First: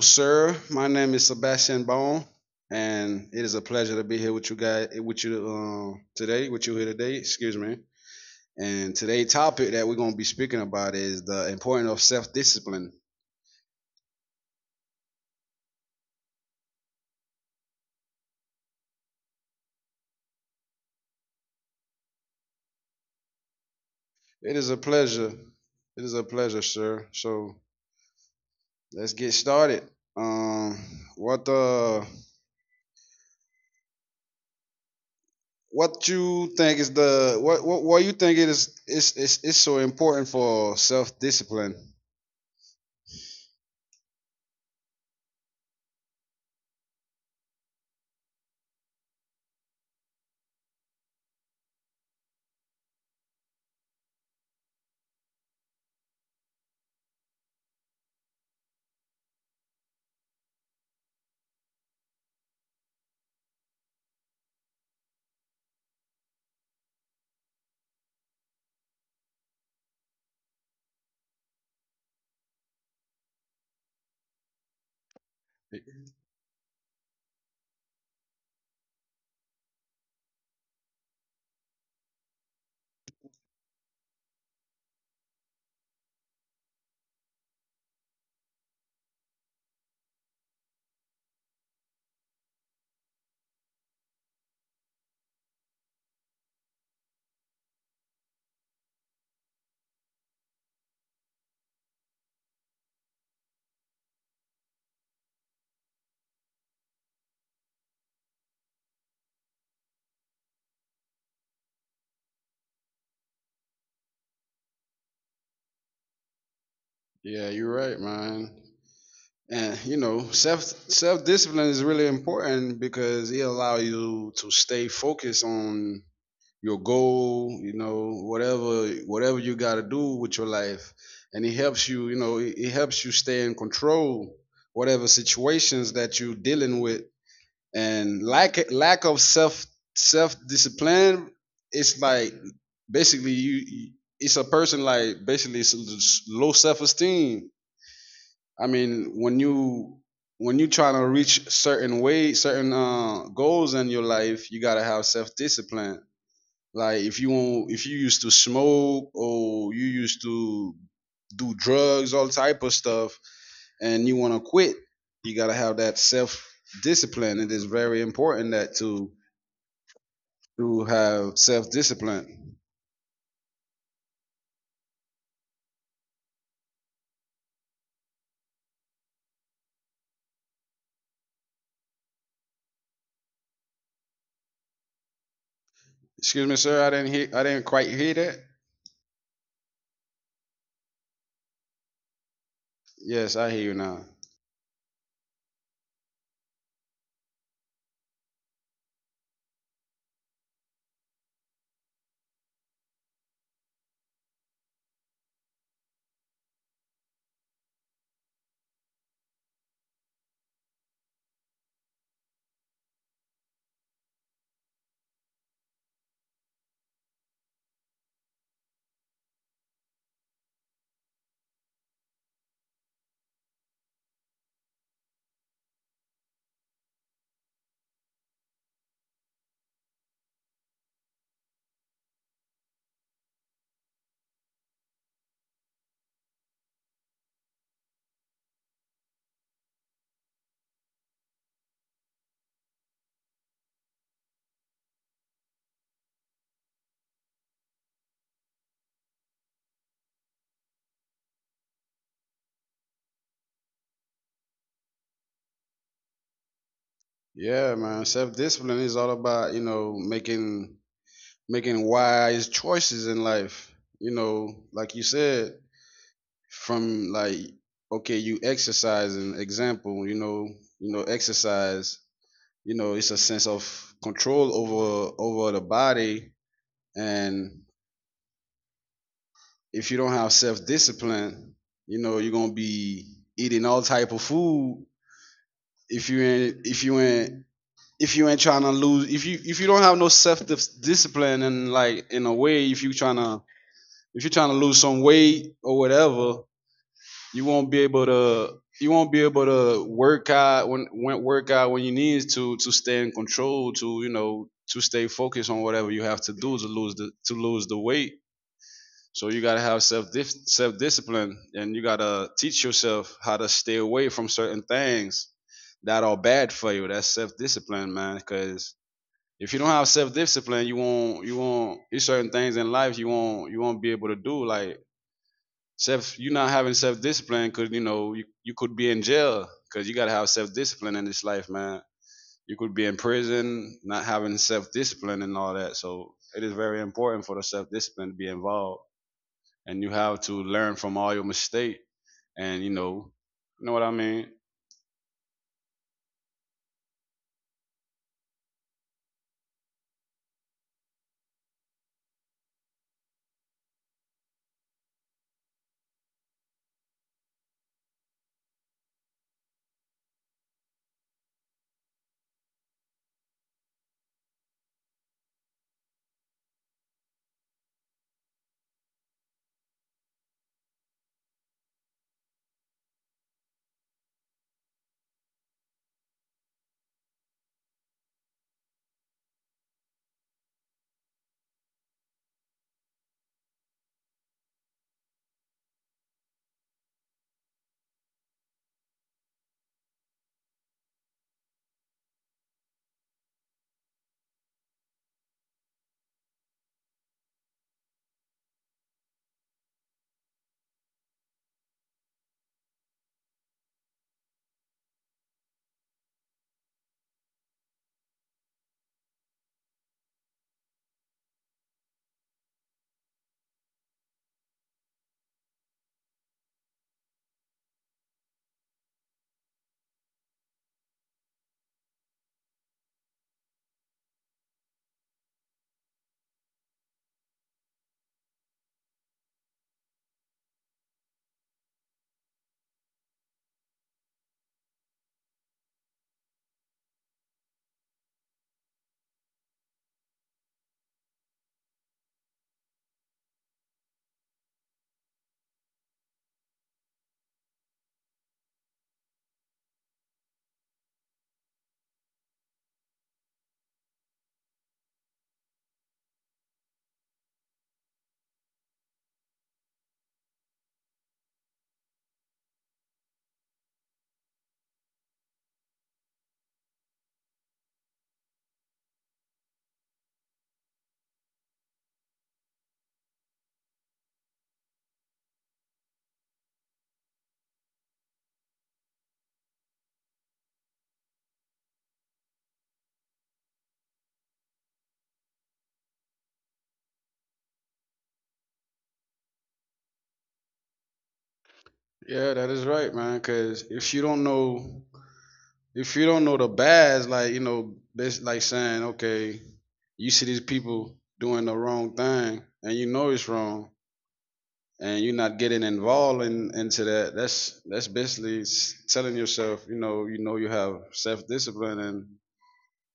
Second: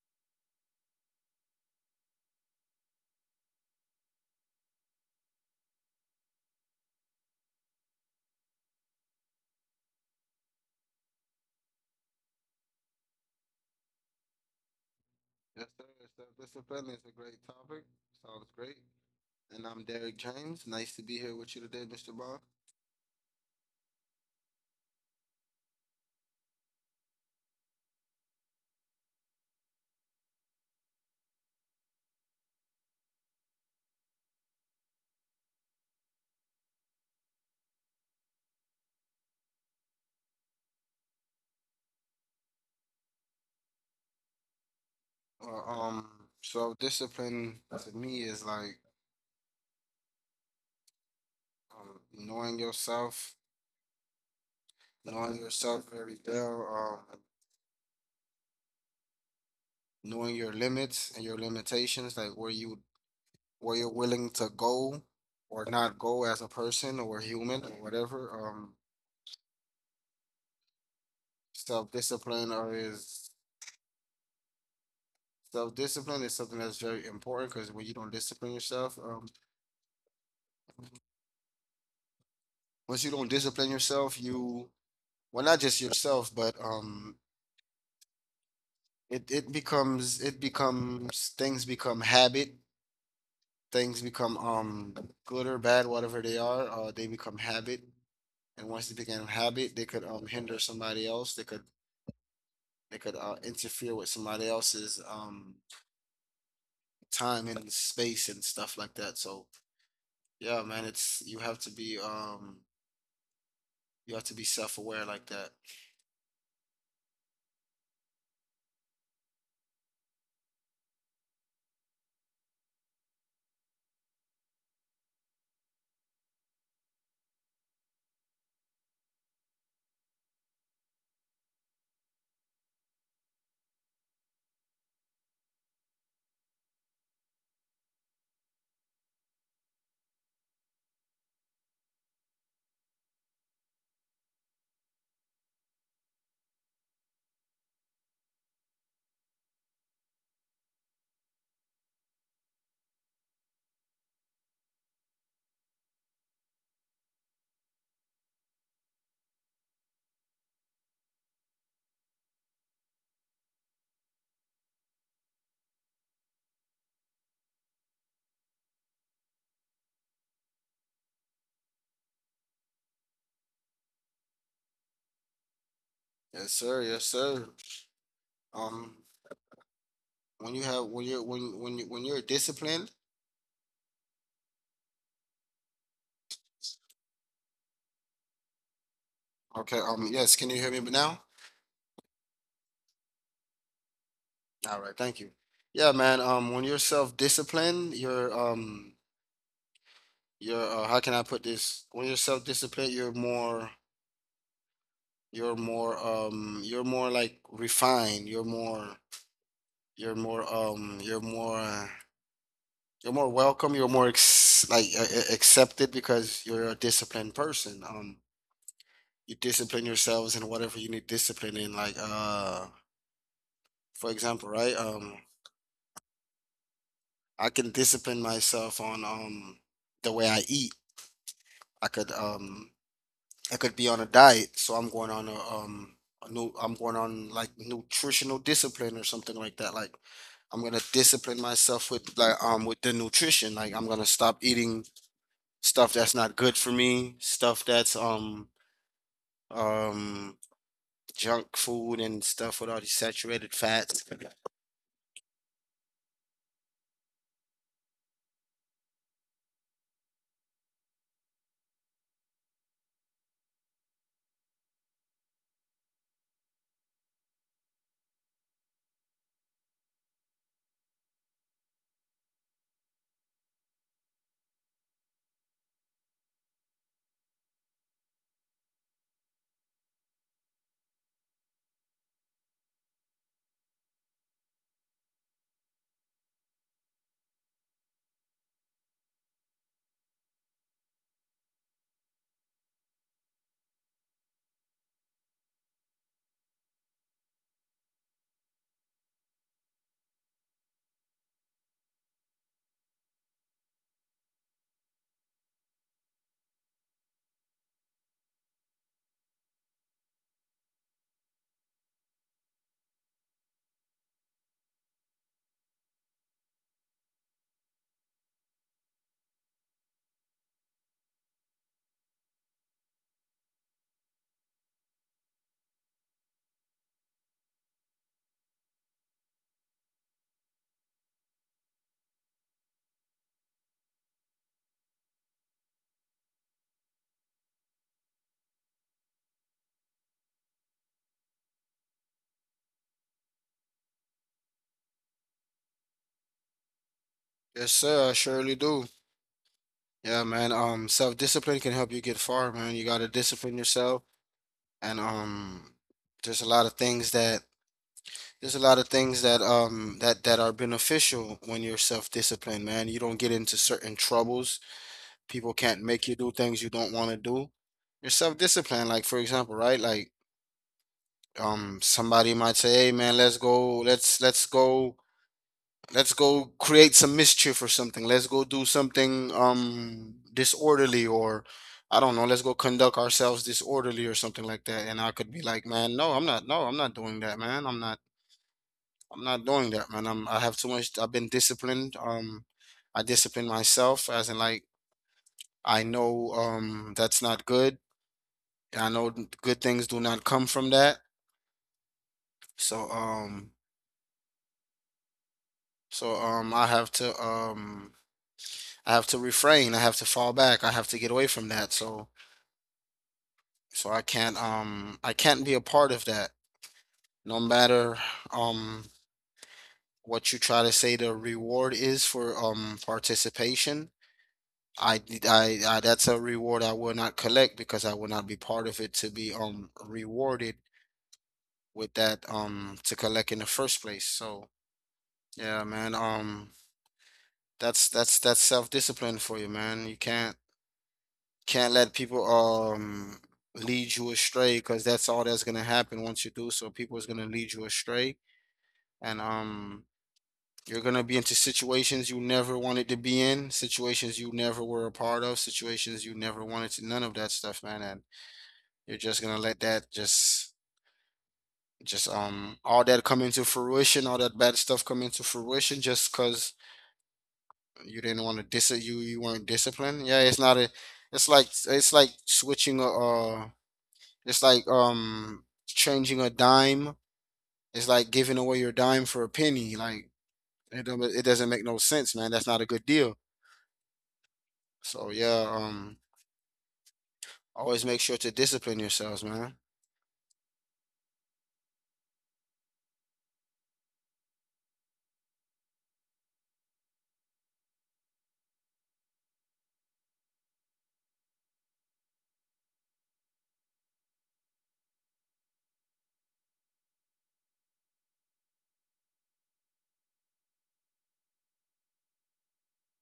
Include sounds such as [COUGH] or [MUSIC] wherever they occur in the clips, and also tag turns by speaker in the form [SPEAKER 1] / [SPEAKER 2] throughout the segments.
[SPEAKER 1] sir. My name is Sebastian Bone, and it is a pleasure to be here with you guys, with you today, with you here today. Excuse me. And today's topic that we're going to be speaking about is the importance of self-discipline.
[SPEAKER 2] Yes, sir. Yes, sir. Discipline is a great topic. Sounds great. And I'm Derek James. Nice to be here with you today, Mr. Bond.
[SPEAKER 1] It is a pleasure. It is a pleasure, sir. So let's get started. Um, what uh, what you think is what you think it is so important for self-discipline?
[SPEAKER 2] Uh, um, so discipline to me is like um, knowing yourself, knowing yourself very well, knowing your limits and your limitations, like where you're willing to go or not go as a person or a human or whatever. Self-discipline or is Self-discipline is something that's very important because when you don't discipline yourself, once you don't discipline yourself, you not just yourself, but it, it becomes things become habit, things become good or bad, whatever they are, they become habit. And once they become habit, they could hinder somebody else. They could interfere with somebody else's time and space and stuff like that. So yeah, man, it's you have to be self aware like that.
[SPEAKER 1] Yeah, you're right, man. And you know self discipline is really important because it allow you to stay focused on your goal, you know, whatever you got to do with your life, and it helps you, you know, it helps you stay in control whatever situations that you're dealing with. And lack of self discipline, it's like basically it's a person, like basically it's low self esteem. I mean, when you, when you trying to reach certain way, certain goals in your life, you gotta have self discipline. Like if you want, if you used to smoke or you used to do drugs, all type of stuff, and you want to quit, you gotta have that self discipline. It is very important that to have self discipline.
[SPEAKER 2] Yes, sir, yes, sir. Um when you have when you're when you when you're disciplined.
[SPEAKER 1] Excuse me, sir. I didn't hear. I didn't quite hear that.
[SPEAKER 2] Okay. Yes. Can you hear me now?
[SPEAKER 1] Yes, I hear you now.
[SPEAKER 2] All right. Thank you. Yeah, man. When you're self-disciplined, you're how can I put this? When you're self-disciplined, you're more like refined. You're more. Um. You're more. uh, You're more welcome. You're more accepted because you're a disciplined person. You discipline yourselves in whatever you need discipline in. For example, right? I can discipline myself on the way I eat. I could um I could be on a diet, so I'm going on like nutritional discipline or something like that. Like I'm gonna discipline myself with with the nutrition. Like I'm gonna stop eating stuff that's not good for me, stuff that's um junk food and stuff with all these saturated fats.
[SPEAKER 1] Yeah, man. Self discipline is all about, you know, making making wise choices in life. You know, like you said, from like okay, you exercise an example, you know, exercise, you know, it's a sense of control over over the body. And if you don't have self discipline, you know, you're gonna be eating all type of food if you ain't if you ain't if you ain't trying to lose if you don't have no self discipline and like in a way if you trying to if you're trying to lose some weight or whatever you won't be able to you won't be able to work out when work out when you need to stay in control to you know to stay focused on whatever you have to do to lose the weight. So you gotta have self discipline and you gotta teach yourself how to stay away from certain things that are bad for you. That's self discipline, man. Because if you don't have self discipline, you won't it's certain things in life you won't be able to do. Like self, you not having self discipline because you know you, you could be in jail, because you gotta have self discipline in this life, man. You could be in prison not having self discipline and all that. So it is very important for the self discipline to be involved, and you have to learn from all your mistake, and you know what I mean.
[SPEAKER 2] Yes, sir, I surely do. Yeah, man. Self-discipline can help you get far, man. You gotta discipline yourself and there's a lot of things that there's a lot of things that are beneficial when you're self-disciplined, man. You don't get into certain troubles. People can't make you do things you don't want to do. You're self-disciplined, like for example, right? Like somebody might say, "Hey man, let's go. Let's go Let's go create some mischief or something. Let's go do something disorderly or I don't know, let's go conduct ourselves disorderly or something like that." And I could be like, man, no, I'm not no, I'm not doing that, man. I'm not doing that, man. I'm I have too much I've been disciplined. I discipline myself as in like I know that's not good. I know good things do not come from that. So um so I have to refrain. I have to fall back. I have to get away from that. So I can't be a part of that. No matter um what you try to say, the reward is for participation. I, I, that's a reward I will not collect because I will not be part of it to be rewarded with that to collect in the first place. So yeah, man, that's self-discipline for you, man. You can't let people lead you astray because that's all that's gonna happen once you do so. People is gonna lead you astray, and you're gonna be into situations you never wanted to be in, situations you never were a part of, situations you never wanted to. None of that stuff, man. And you're just gonna let that just all that come into fruition, all that bad stuff come into fruition just because you didn't want to dis you you weren't disciplined. Yeah, it's not a it's like switching a uh it's like changing a dime. It's like giving away your dime for a penny. Like it doesn't make no sense, man. That's not a good deal. So yeah, always make sure to discipline yourselves, man.
[SPEAKER 1] Yeah, that is right, man. Because if you don't know, if you don't know the bads, like you know, that's like saying, okay, you see these people doing the wrong thing, and you know it's wrong, and you're not getting involved in, into that. That's basically telling yourself, you know, you know you have self discipline, and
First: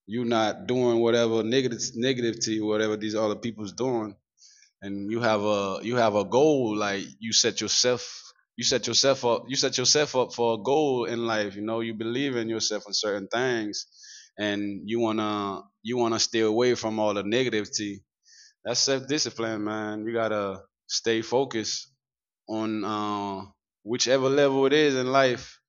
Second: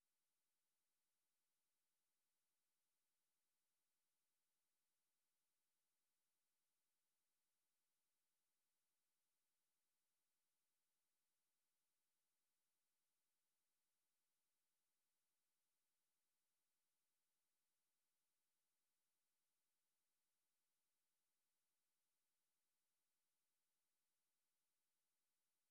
[SPEAKER 1] you're not doing whatever negative negativity, whatever these other people's doing. And you have a, you have a goal. Like you set yourself, you set yourself up, you set yourself up for a goal in life. You know you believe in yourself in certain things, and you want to, you want to stay away from all the negativity. That's self discipline, man. You got to stay focused on whichever level it is in life,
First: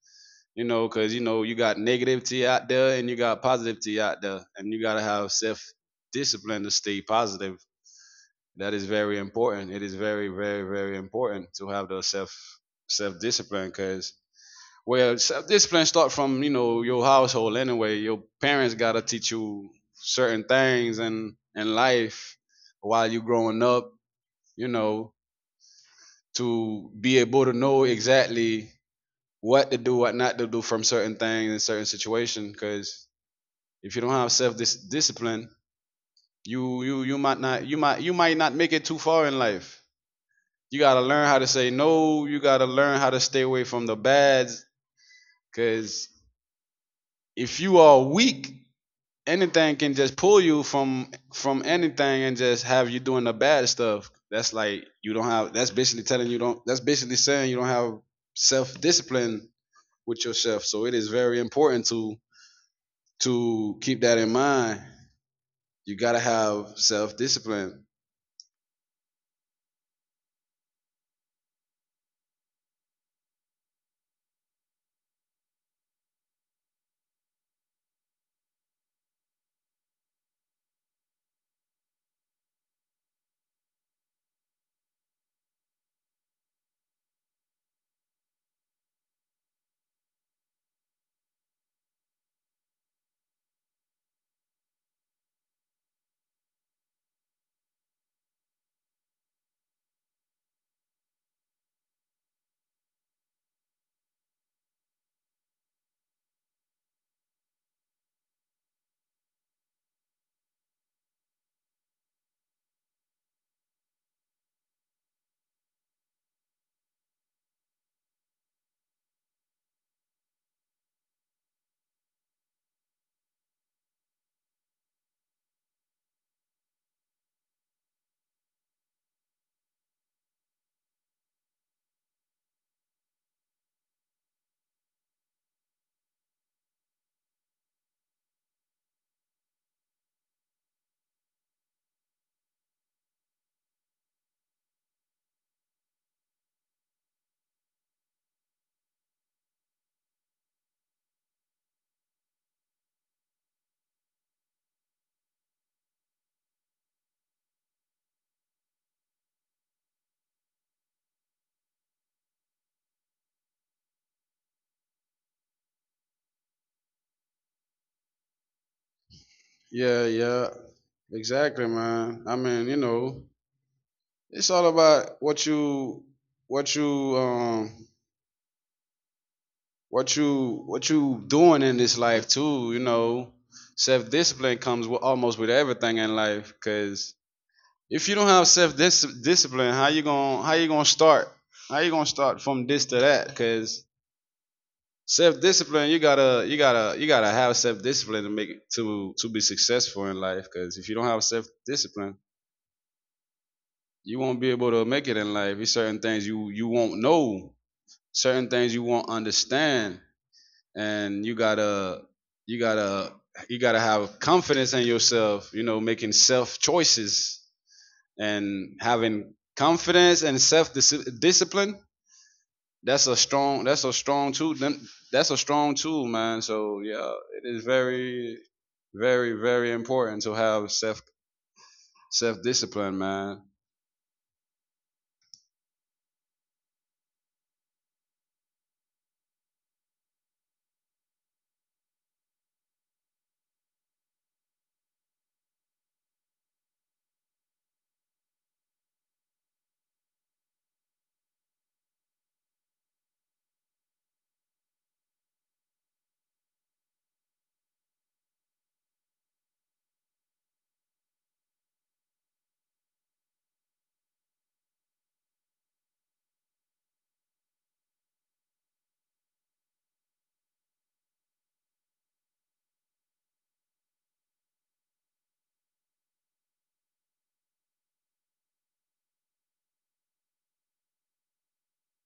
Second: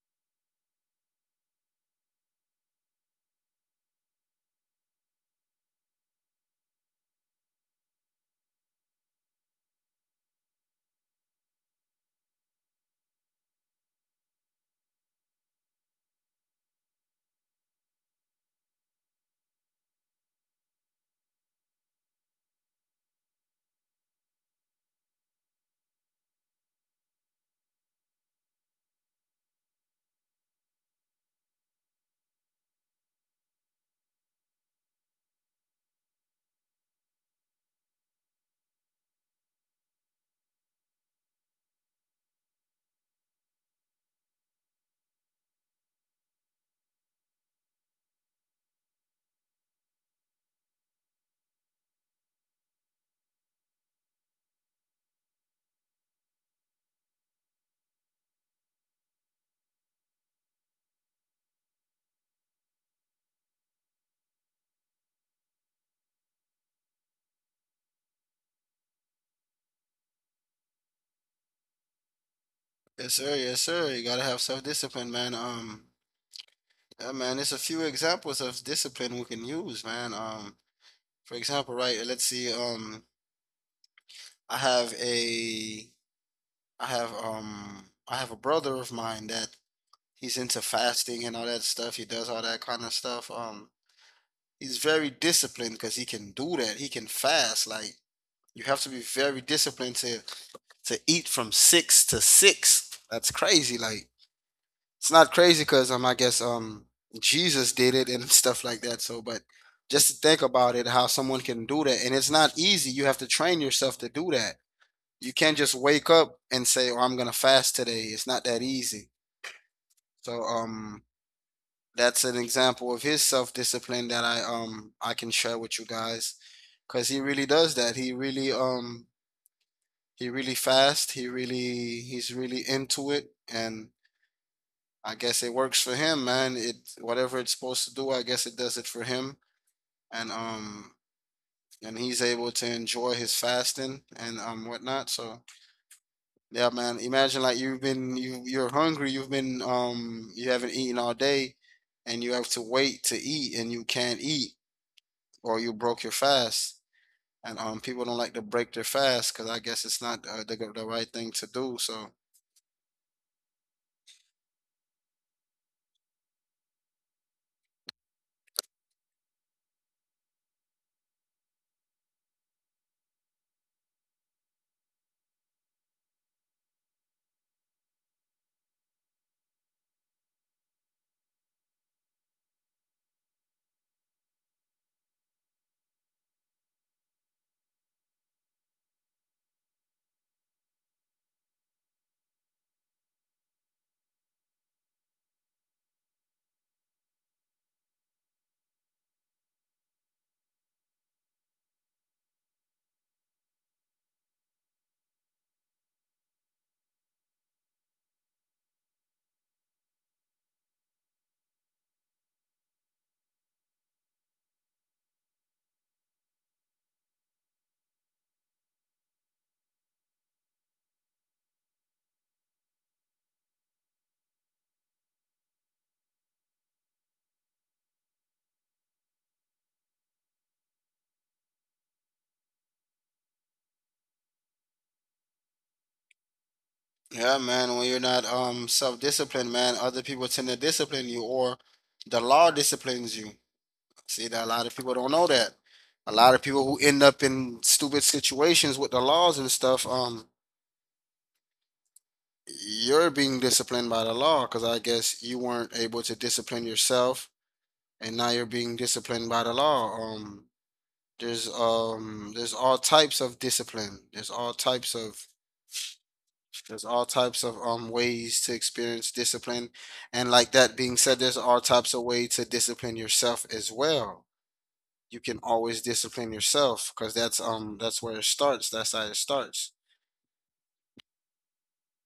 [SPEAKER 1] you know, cuz you know you got negativity out there and you got positivity out there and you got to have self discipline to stay positive. That is very important. It is very, very, very important to have the self discipline, because well, self discipline start from, you know, your household anyway. Your parents gotta teach you certain things and in life while you growing up. You know, to be able to know exactly what to do, what not to do from certain things in certain situation. Because if you don't have self discipline, you you you might not, you might, you might not make it too far in life. You gotta learn how to say no. You gotta learn how to stay away from the bads, cause if you are weak, anything can just pull you from anything and just have you doing the bad stuff. That's like you don't have. That's basically telling you don't. That's basically saying you don't have self discipline with yourself. So it is very important to keep that in mind. You gotta have self discipline.
[SPEAKER 2] Yes, sir. Yes, sir. You gotta have self discipline, man. Yeah, man. There's a few examples of discipline we can use, man. For example, right. Let's see. I have a, I have a brother of mine that he's into fasting and all that stuff. He does all that kind of stuff. He's very disciplined because he can do that. He can fast. Like you have to be very disciplined to eat from six to six. That's crazy. Like it's not crazy because Jesus did it and [LAUGHS] stuff like that. So, but just to think about it, how someone can do that, and it's not easy. You have to train yourself to do that. You can't just wake up and say, "Oh, I'm gonna fast today." It's not that easy. So, that's an example of his self discipline that I can share with you guys because he really does that. He really fast. He's really into it, and I guess it works for him, man. It whatever it's supposed to do, I guess it does it for him, and he's able to enjoy his fasting and whatnot. So yeah, man. Imagine like you're hungry. You've been you haven't eaten all day, and you have to wait to eat, and you can't eat or you broke your fast. And people don't like to break their fast because I guess it's not the right thing to do. So
[SPEAKER 1] Yeah, yeah, exactly, man. I mean, you know, it's all about what you, what you um what you what you doing in this life too, you know. Self discipline comes with almost with everything in life, cuz if you don't have self discipline, how you going, how you going to start? How you going to start from this to that? Cuz self discipline, you got to, you got to, you got to have self discipline to make it to be successful in life, cuz if you don't have self discipline, you won't be able to make it in life. There's certain things you you won't know, certain things you won't understand, and you gotta, you gotta, you gotta have confidence in yourself, you know, making self choices and having confidence and self discipline. That's a strong, that's a strong tool. That's a strong tool, man. So yeah, it is very, very, very important to have self discipline, man.
[SPEAKER 2] yeah, man, when you're not self-disciplined, man, other people tend to discipline you, or the law disciplines you. See that a lot of people don't know that. A lot of people who end up in stupid situations with the laws and stuff, you're being disciplined by the law because I guess you weren't able to discipline yourself, and now you're being disciplined by the law. There's all types of discipline. There's all types of ways to experience discipline. And like that being said, there's all types of way to discipline yourself as well. You can always discipline yourself because that's where it starts. That's how it starts.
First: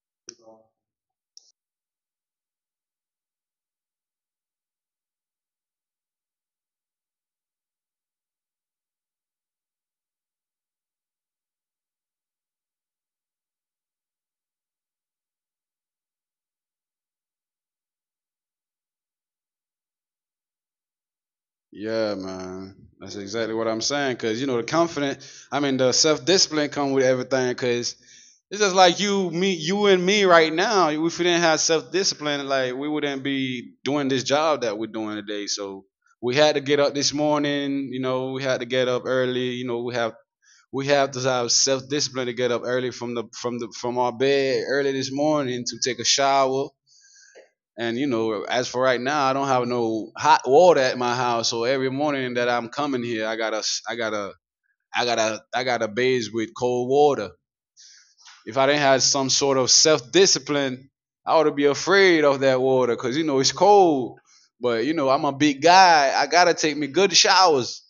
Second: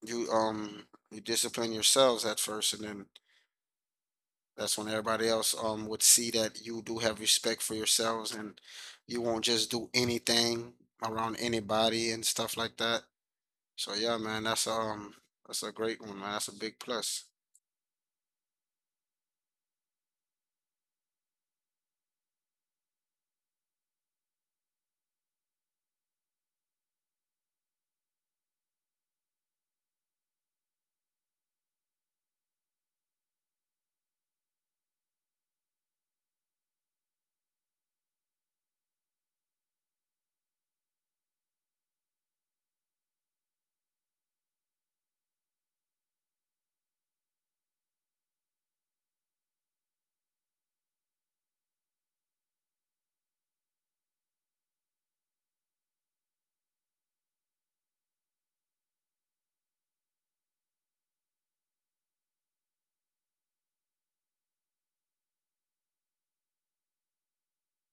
[SPEAKER 2] You um you discipline yourselves at first and then that's when everybody else would see that you do have respect for yourselves and you won't just do anything around anybody and stuff like that. So yeah, man, that's a great one, man. That's a big plus.
[SPEAKER 1] Yeah, man. That's exactly what I'm saying. Cause you know the confidence, I mean the self discipline come with everything. Cause it's just like you, me, you and me right now. If we didn't have self discipline, like we wouldn't be doing this job that we're doing today. So we had to get up this morning. You know, we had to get up early. You know, we have, we have to have self discipline to get up early from the from the from our bed early this morning to take a shower. And you know, as for right now, I don't have no hot water at my house. So every morning that I'm coming here, I got to I gotta, I gotta, I gotta bathe with cold water. If I didn't have some sort of self discipline, I ought to be afraid of that water because you know it's cold. But you know, I'm a big guy. I gotta take me good showers.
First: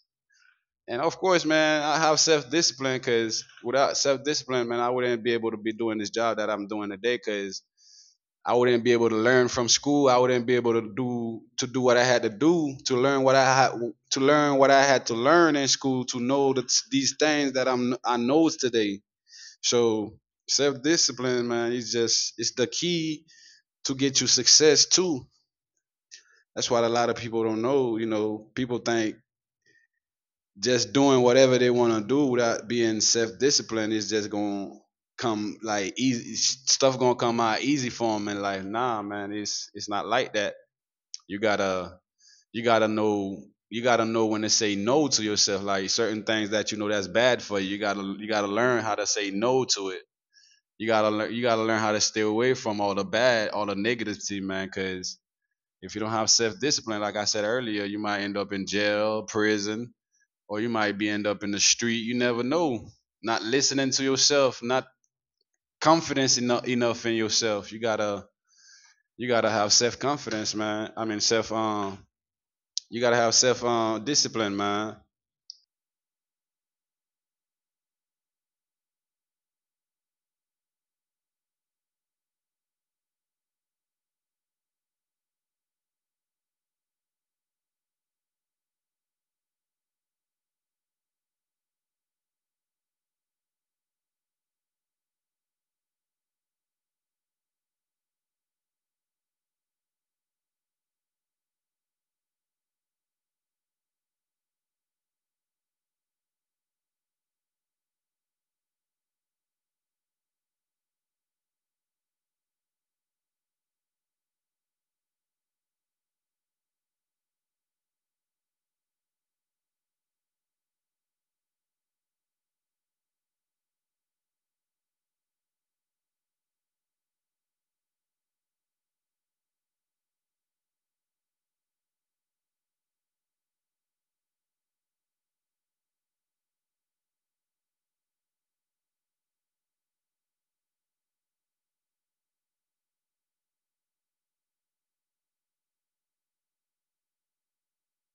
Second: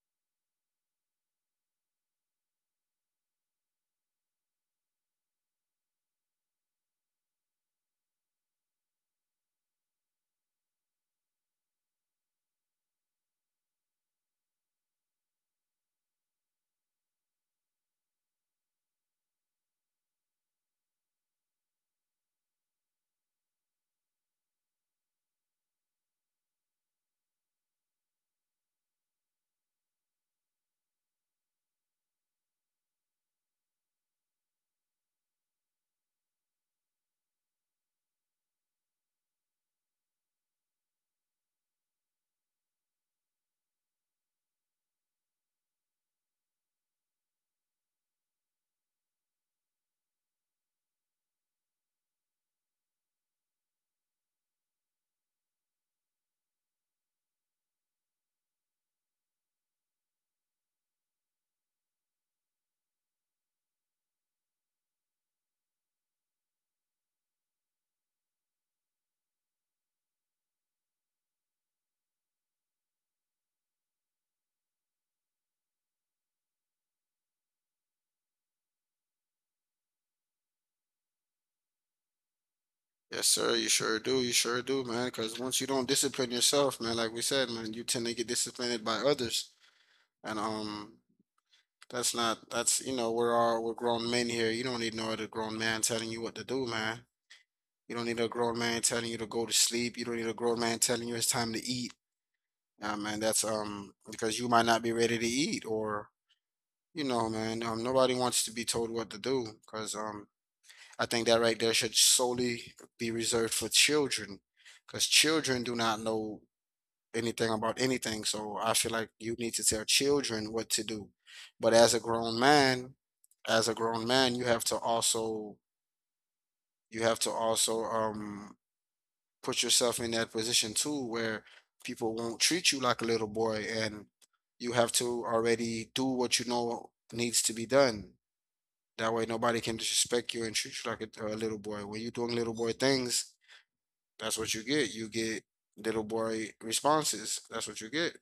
[SPEAKER 1] And of course, man, I have self discipline, because without self discipline, man, I wouldn't be able to be doing this job that I'm doing today. Because I wouldn't be able to learn from school. I wouldn't be able to do, to do what I had to do to learn what I had to learn, what I had to learn in school to know that these things that I'm I know today. So self discipline, man, is just it's the key to get you success too. That's what a lot of people don't know. You know, people think just doing whatever they want to do without being self disciplined is just gonna come like easy, stuff gonna come out easy for them in life. Nah, man, it's not like that. You gotta, you gotta know, you gotta know when to say no to yourself. Like certain things that you know that's bad for you. You gotta, you gotta learn how to say no to it. You gotta learn, you gotta learn how to stay away from all the bad, all the negativity, man. Cause if you don't have self discipline, like I said earlier, you might end up in jail, prison, or you might be end up in the street. You never know. Not listening to yourself, not confidence enough in yourself. You gotta, you gotta have self confidence, man. I mean self you gotta have self discipline, man.
[SPEAKER 2] Yes, sir. You sure do. You sure do, man. Because once you don't discipline yourself, man, like we said, man, you tend to get disciplined by others, and that's not that's you know, we're all, we're grown men here. You don't need no other grown man telling you what to do, man. You don't need a grown man telling you to go to sleep. You don't need a grown man telling you it's time to eat. Nah, man, that's because you might not be ready to eat, or you know, man, nobody wants to be told what to do, because I think that right there should solely be reserved for children, because children do not know anything about anything. So I feel like you need to tell children what to do. But as a grown man, as a grown man, you have to also you have to also put yourself in that position too, where people won't treat you like a little boy, and you have to already do what you know needs to be done. That way, nobody can disrespect you and treat you like a little boy. When you're doing little boy things, that's what you get. You get little boy responses. That's what you get.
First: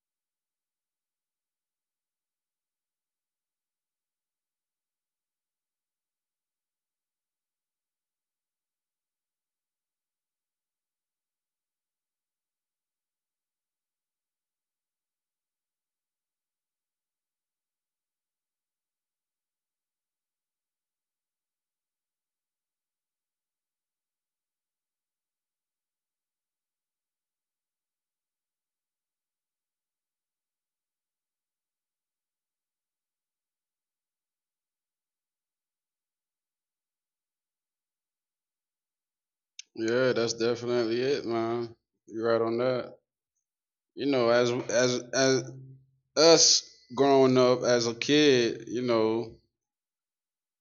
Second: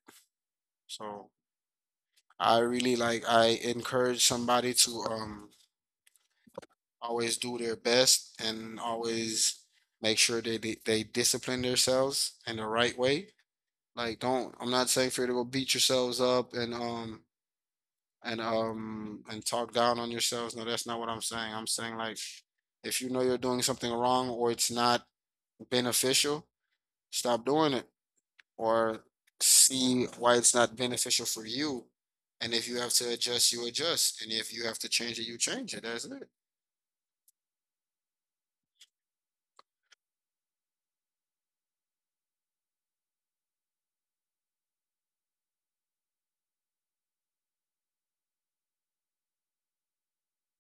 [SPEAKER 2] So I really like I encourage somebody to always do their best and always make sure that they discipline themselves in the right way. Like don't I'm not saying for you to go beat yourselves up and and talk down on yourselves. No, that's not what I'm saying. I'm saying like if you know you're doing something wrong or it's not beneficial, stop doing it. Or see why it's not beneficial for you. And if you have to adjust, you adjust. And if you have to change it, you change it. That's it.
[SPEAKER 1] Yeah, that's definitely it, man. You're right on that. You know, as as us growing up as a kid, you know,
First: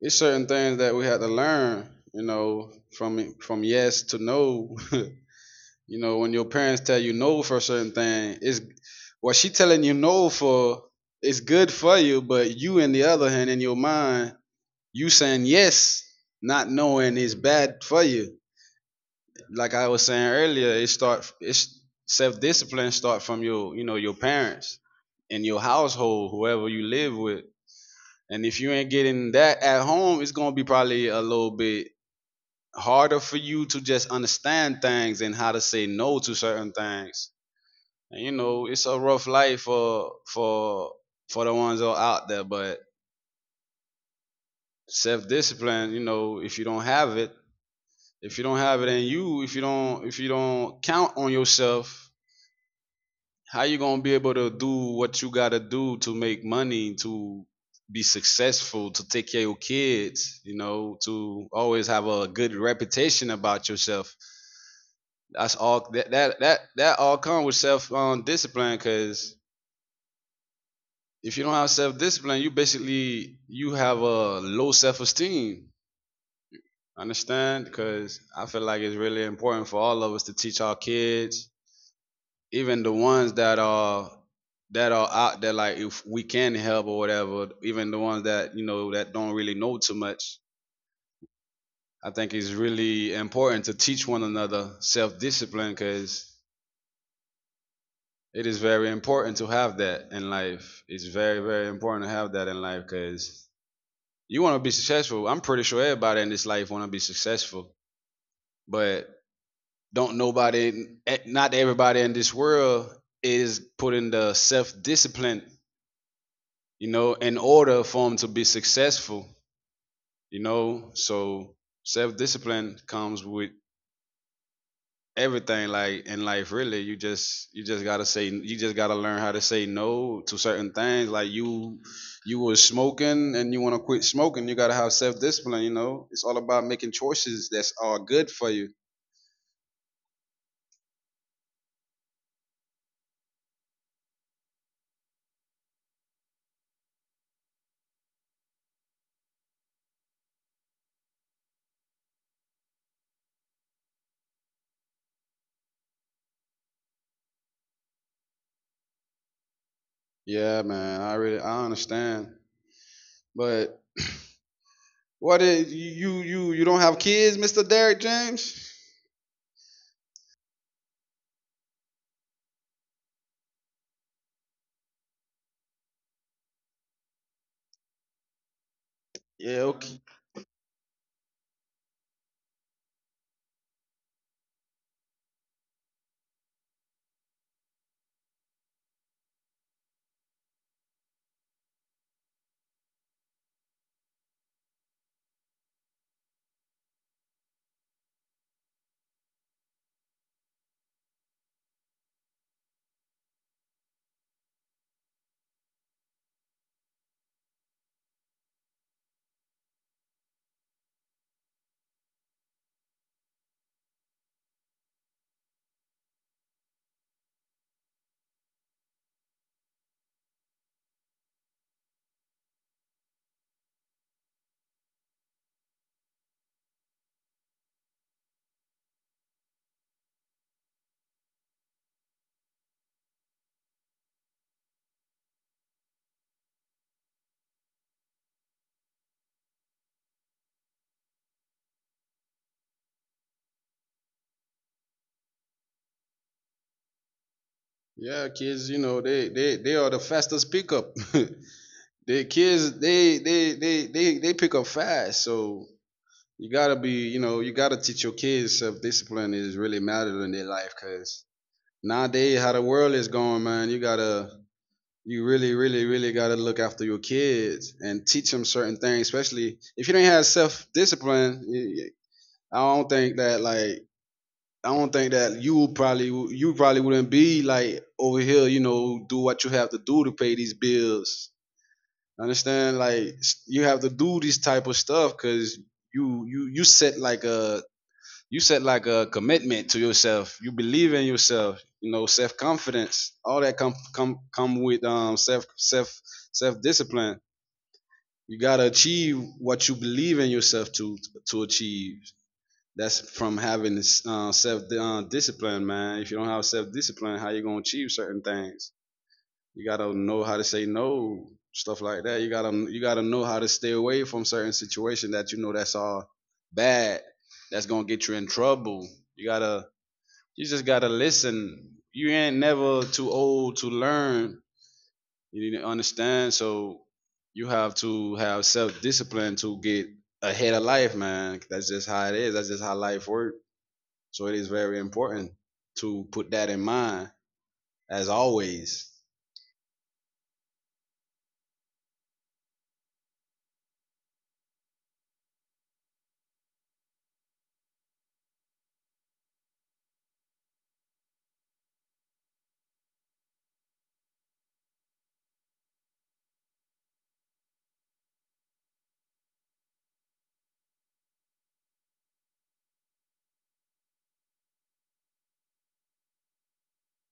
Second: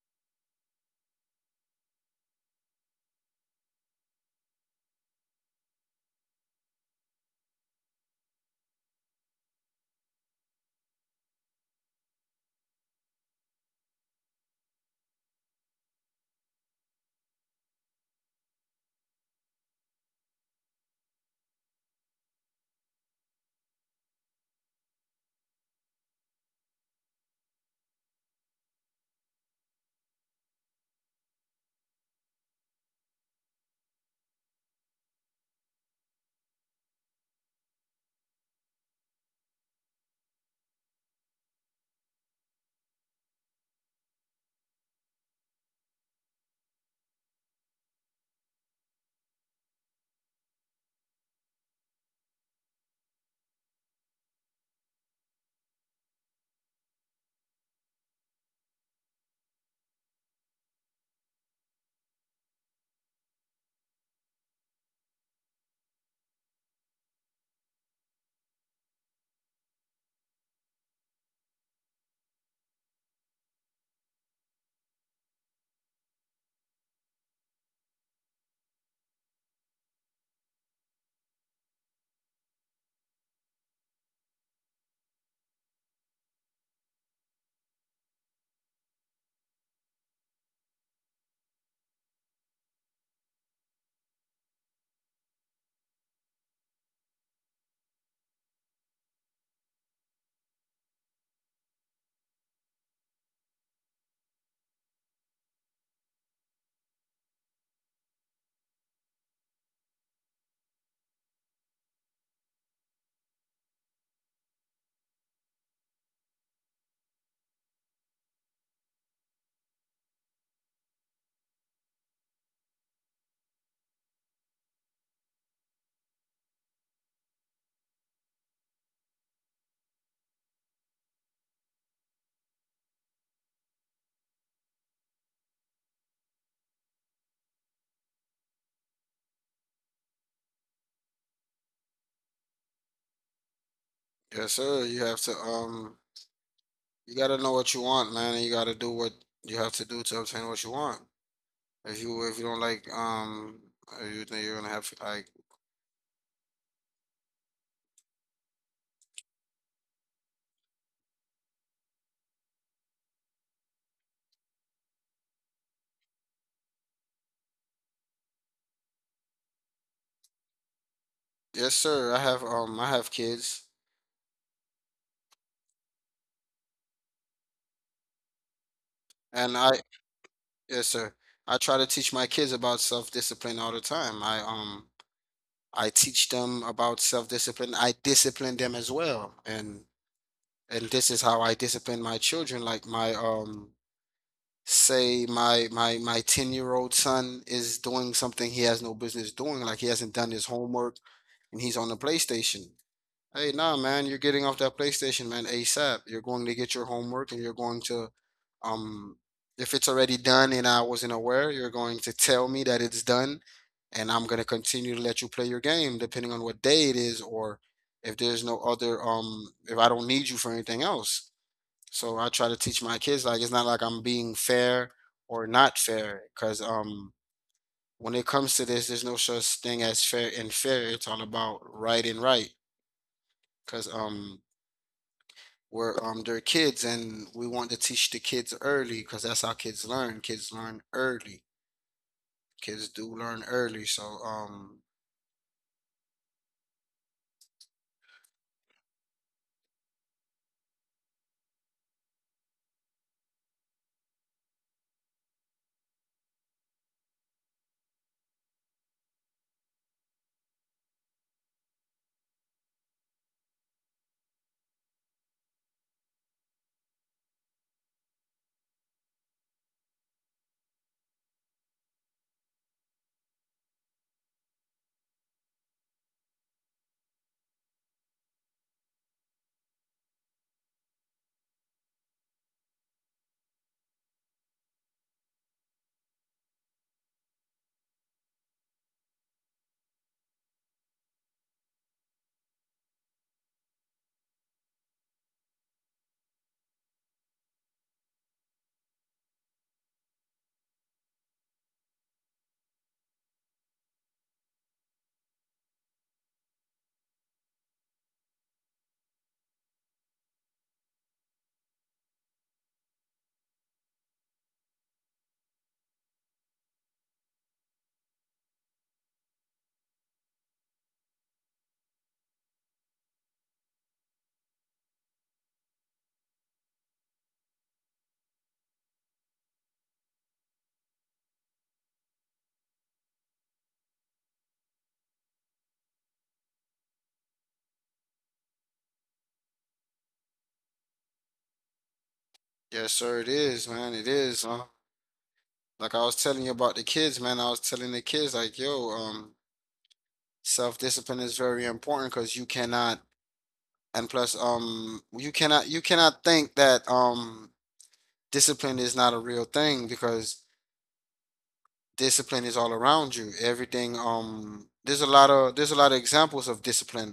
[SPEAKER 1] it's certain things that we had to learn, you know, from yes to no. [LAUGHS] You know, when your parents tell you no for a certain thing, it's what she telling you no for is good for you, but you on the other hand in your mind, you saying yes, not knowing is bad for you. Like I was saying earlier, it's self discipline start from your, you know, your parents and your household, whoever you live with. And if you ain't getting that at home, it's gonna be probably a little bit harder for you to just understand things and how to say no to certain things. And you know, it's a rough life for the ones that are out there, but self discipline, you know, if you don't have it, if you don't have it in you, if you don't count on yourself, how you gonna be able to do what you gotta do to make money, to be successful, to take care of your kids, you know, to always have a good reputation about yourself. That's all that all comes with self discipline because if you don't have self discipline, you basically you have a low self esteem. Understand? Because I feel like it's really important for all of us to teach our kids, even the ones that are, that are out there, like if we can help or whatever, even the ones that, you know, that don't really know too much. I think it's really important to teach one another self-discipline because it is very important to have that in life. It's very, very important to have that in life because you want to be successful. I'm pretty sure everybody in this life want to be successful, but don't nobody eh, not everybody in this world is putting the self-discipline, you know, in order for them to be successful, you know. So self discipline comes with everything, like in life, really. You just gotta learn how to say no to certain things. Like you were smoking and you want to quit smoking, you gotta have self-discipline. You know, it's all about making choices that's all good for you.
[SPEAKER 2] Yes, sir. You have to you gotta know what you want, man, and you gotta do what you have to do to obtain what you want. If you don't like if you think you're gonna have like
[SPEAKER 1] Yeah, man, I really I understand, but what is you, you don't have kids, Mr. Derrick James?
[SPEAKER 2] Yes, sir. I have kids
[SPEAKER 1] Yeah,
[SPEAKER 2] and I
[SPEAKER 1] okay.
[SPEAKER 2] yes, sir. I try to teach my kids about self-discipline all the time. I teach them about self-discipline. I discipline them as well. And this is how I discipline my children. Like my Say my 10-year-old son is doing something he has no business doing, like he hasn't done his homework and he's on the PlayStation. Hey, nah, man, you're getting off that PlayStation, man, ASAP. You're going to get your homework and you're going to, um, if it's already done and I wasn't aware, you're going to tell me that it's done and I'm going to continue to let you play your game depending on what day it is or, if there's no other, if I don't need you for anything else. So I try to teach my kids, like, it's not like I'm being fair or not fair because, when it comes to this, there's no such thing as fair and fair. It's all about right and right because, were they're kids and we want to teach the kids early because that's how kids learn. Kids learn early. Kids do learn early. So
[SPEAKER 1] Yeah, kids, you know, they are the fastest pickup. [LAUGHS] The kids, they pick up fast. So you gotta be, you know, you gotta teach your kids self discipline is really matter in their life, cause nowadays how the world is going, man, you gotta, you really gotta look after your kids and teach them certain things. Especially if you don't have self discipline, I don't think that like I don't think that you would probably, you probably wouldn't be like over here, you know, do what you have to do to pay these bills. Understand? Like you have to do this type of stuff because you set like a, you set like a commitment to yourself. You believe in yourself. You know, self confidence. All that come with self, self discipline. You gotta achieve what you believe in yourself to achieve. That's from having self, discipline, man. If you don't have self discipline, how you gonna achieve certain things? You gotta know how to say no, stuff like that. You gotta know how to stay away from certain situations that you know that's all bad. That's gonna get you in trouble. You gotta you just gotta listen. You ain't never too old to learn. You need to understand. So you have to have self discipline to get ahead of life, man. That's just how it is. That's just how life works. So it is very important to put that in mind, as always.
[SPEAKER 2] yes, sir, it is, man, it is, huh? Like I was telling you about the kids, man, I was telling the kids like, yo, self discipline is very important because you cannot and plus you cannot think that discipline is not a real thing because discipline is all around you. Everything, there's a lot of, there's a lot of examples of discipline.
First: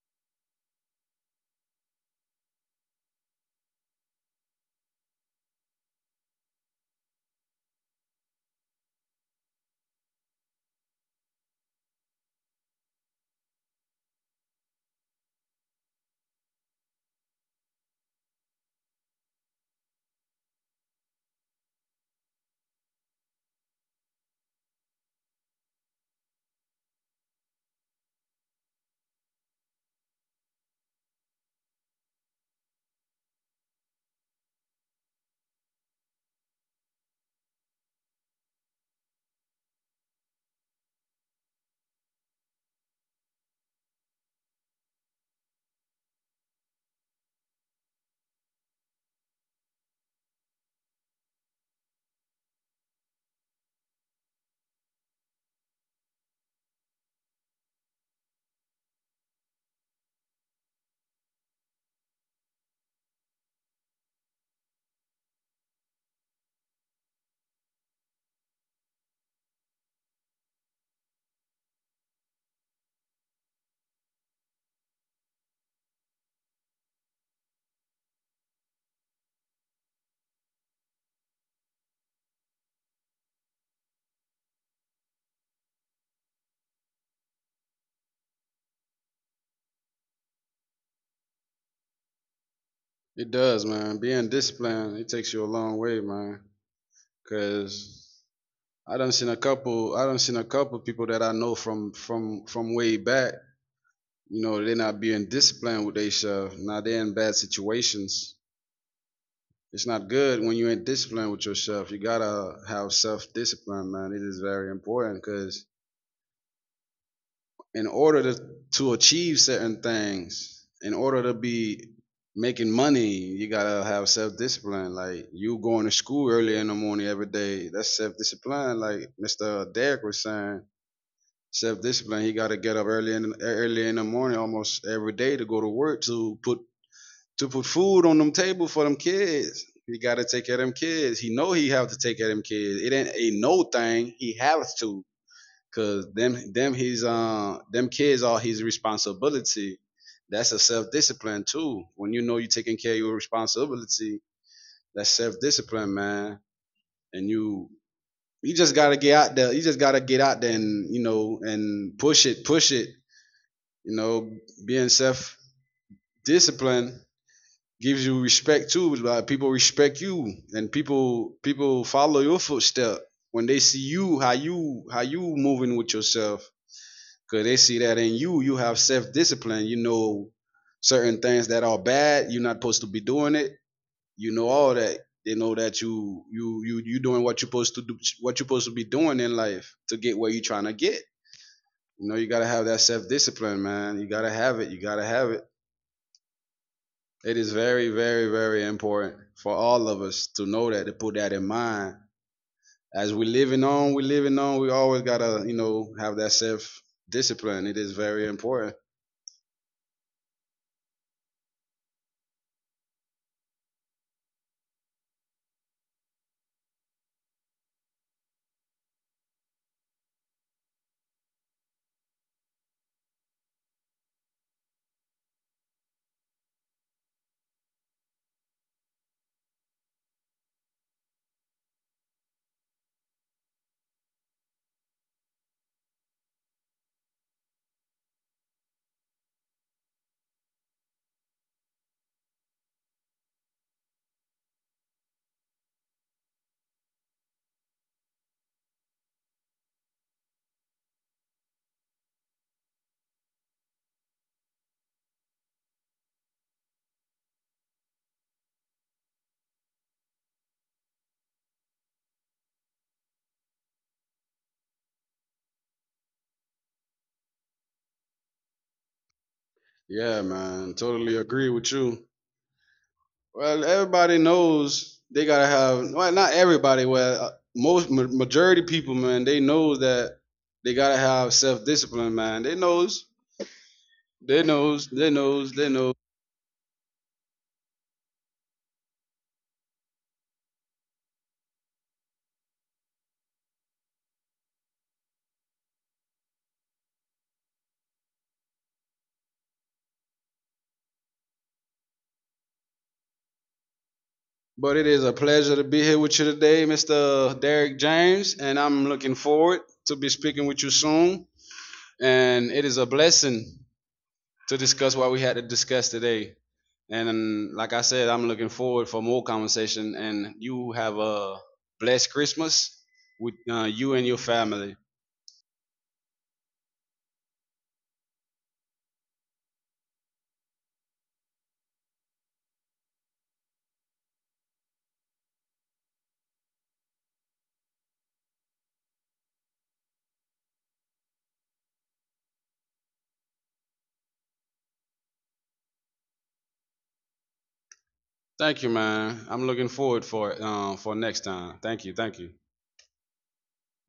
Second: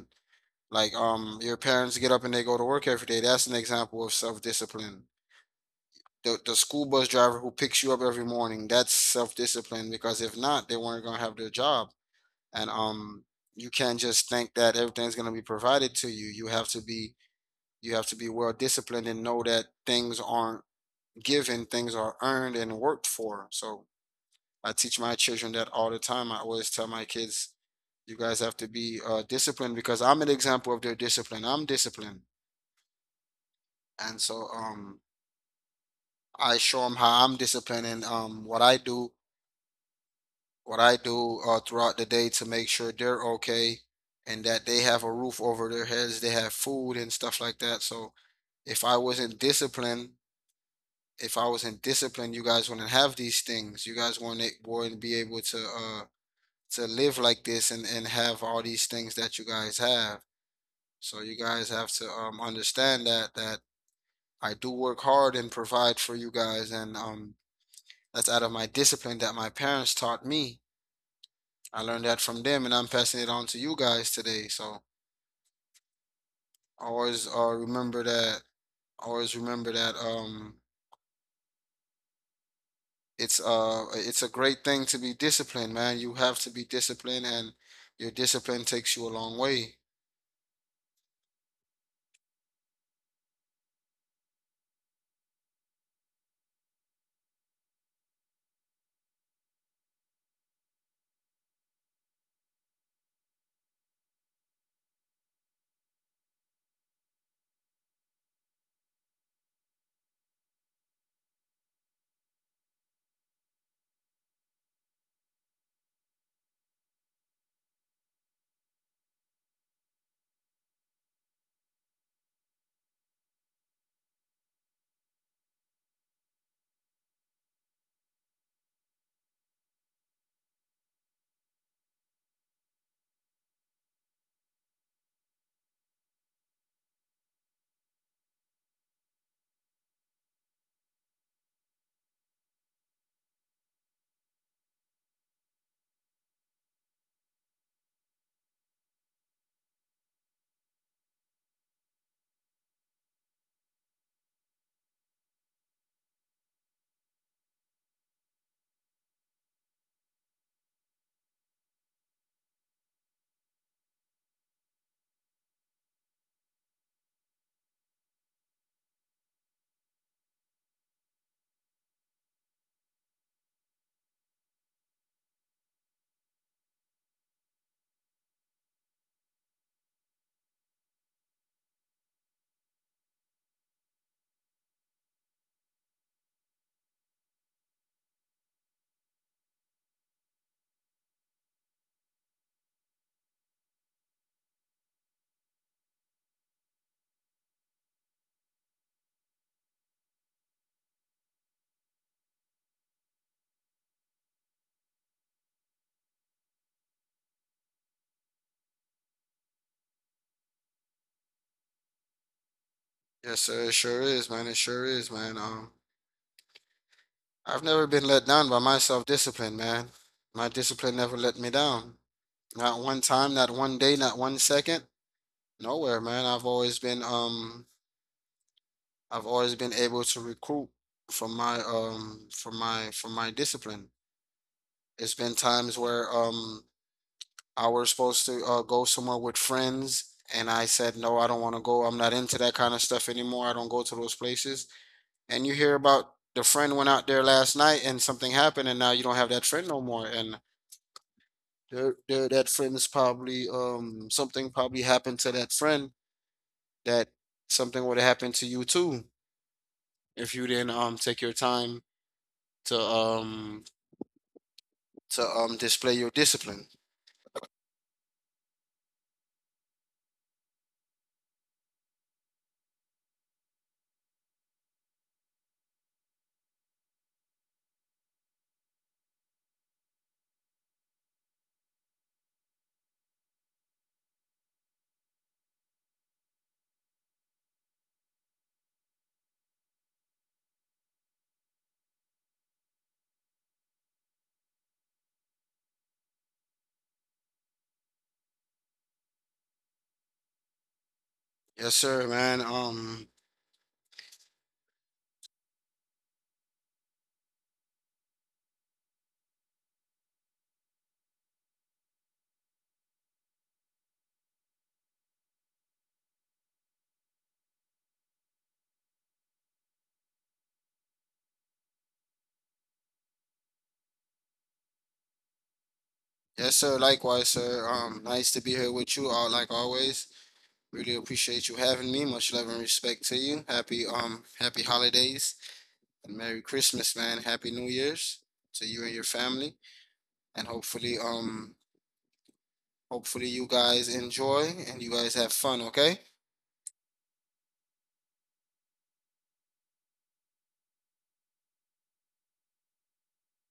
[SPEAKER 2] Like, your parents get up and they go to work every day. That's an example of self discipline. The school bus driver who picks you up every morning. That's self discipline because if not, they weren't gonna have their job. And, you can't just think that everything's gonna be provided to you. You have to be, you have to be well disciplined and know that things aren't given, things are earned and worked for. So I teach my children that all the time. I always tell my kids, you guys have to be disciplined because I'm an example of their discipline. I'm disciplined. And I show them how I'm disciplining, what I do, what I do, throughout the day to make sure they're okay and that they have a roof over their heads, they have food and stuff like that. So if I wasn't disciplined, if I wasn't disciplined, you guys wouldn't have these things. You guys wouldn't be able to to live like this and have all these things that you guys have. So you guys have to understand that I do work hard and provide for you guys, and that's out of my discipline that my parents taught me. I learned that from them, and I'm passing it on to you guys today. So always, remember that. Always remember that. It's it's a great thing to be disciplined, man. You have to be disciplined, and your discipline takes you a long way.
[SPEAKER 1] It does, man. Being disciplined, it takes you a long way, man. Cause I done seen a couple. I done seen a couple people that I know from from way back. You know, they're not being disciplined with their stuff. Now they're in bad situations. It's not good when you ain't disciplined with yourself. You gotta have self discipline, man. It is very important because in order to achieve certain things, in order to be making money, you gotta have self discipline. Like you going to school early in the morning every day, that's self discipline. Like Mister Derek was saying, self discipline. He gotta get up early in, early in the morning almost every day to go to work to put, to put food on them table for them kids. He gotta take care of them kids. He know he have to take care of them kids. It ain't a no thing. He has to. Cause them kids are his responsibility. That's a self discipline too. When you know you're taking care of your responsibility, that's self discipline, man. And you just gotta get out there. You just gotta get out there and, you know, and push it, push it. You know, being self disciplined gives you respect too. Like people respect you, and people follow your footstep when they see you, how you, how you moving with yourself, because they see that in you, you have self-discipline. You know, certain things that are bad, you're not supposed to be doing it, you know, all that. They know that you doing what you're supposed to do, what you're supposed to be doing in life to get where you're trying to get. You know, you got to have that self-discipline, man. You got to have it, you got to have it. It is very important for all of us to know that, to put that in mind. As we are living on, we are living on, we always got to, you know, have that self discipline. It is very important.
[SPEAKER 2] Yes, sir. It sure is, man. It sure is, man. I've never been let down by my self-discipline, man. My discipline never let me down. Not one time, not one day, not one second. Nowhere, man. I've always been able to recruit from my from my from my discipline. It's been times where I was supposed to go somewhere with friends and I said no, I don't want to go. I'm not into that kind of stuff anymore. I don't go to those places. And you hear about the friend went out there last night and something happened and now you don't have that friend no more. And that friend's probably, something probably happened to that friend, that something would have happened to you too if you didn't take your time to um to display your discipline.
[SPEAKER 1] Yeah, man, totally agree with you. Well, everybody knows they gotta have. Well, not everybody. Well, most majority people, man, they knows that they gotta have self discipline, man. They knows, they knows, they knows, they knows.
[SPEAKER 2] Yes, sir, man.
[SPEAKER 1] But it is a pleasure to be here with you today, Mr. Derek James, and I'm looking forward to be speaking with you soon. And it is a blessing to discuss what we had to discuss today. And like I said, I'm looking forward for more conversation. And you have a blessed Christmas with you and your family.
[SPEAKER 2] Yes, sir. Likewise, sir. Nice to be here with you all, like always. Really appreciate you having me. Much love and respect to you. Happy holidays and Merry Christmas, man. Happy New Year's to you and your family. And hopefully, hopefully you guys enjoy and you guys have fun. Okay.
[SPEAKER 1] Thank you, man. I'm looking forward for it, for next time. Thank you. Thank you.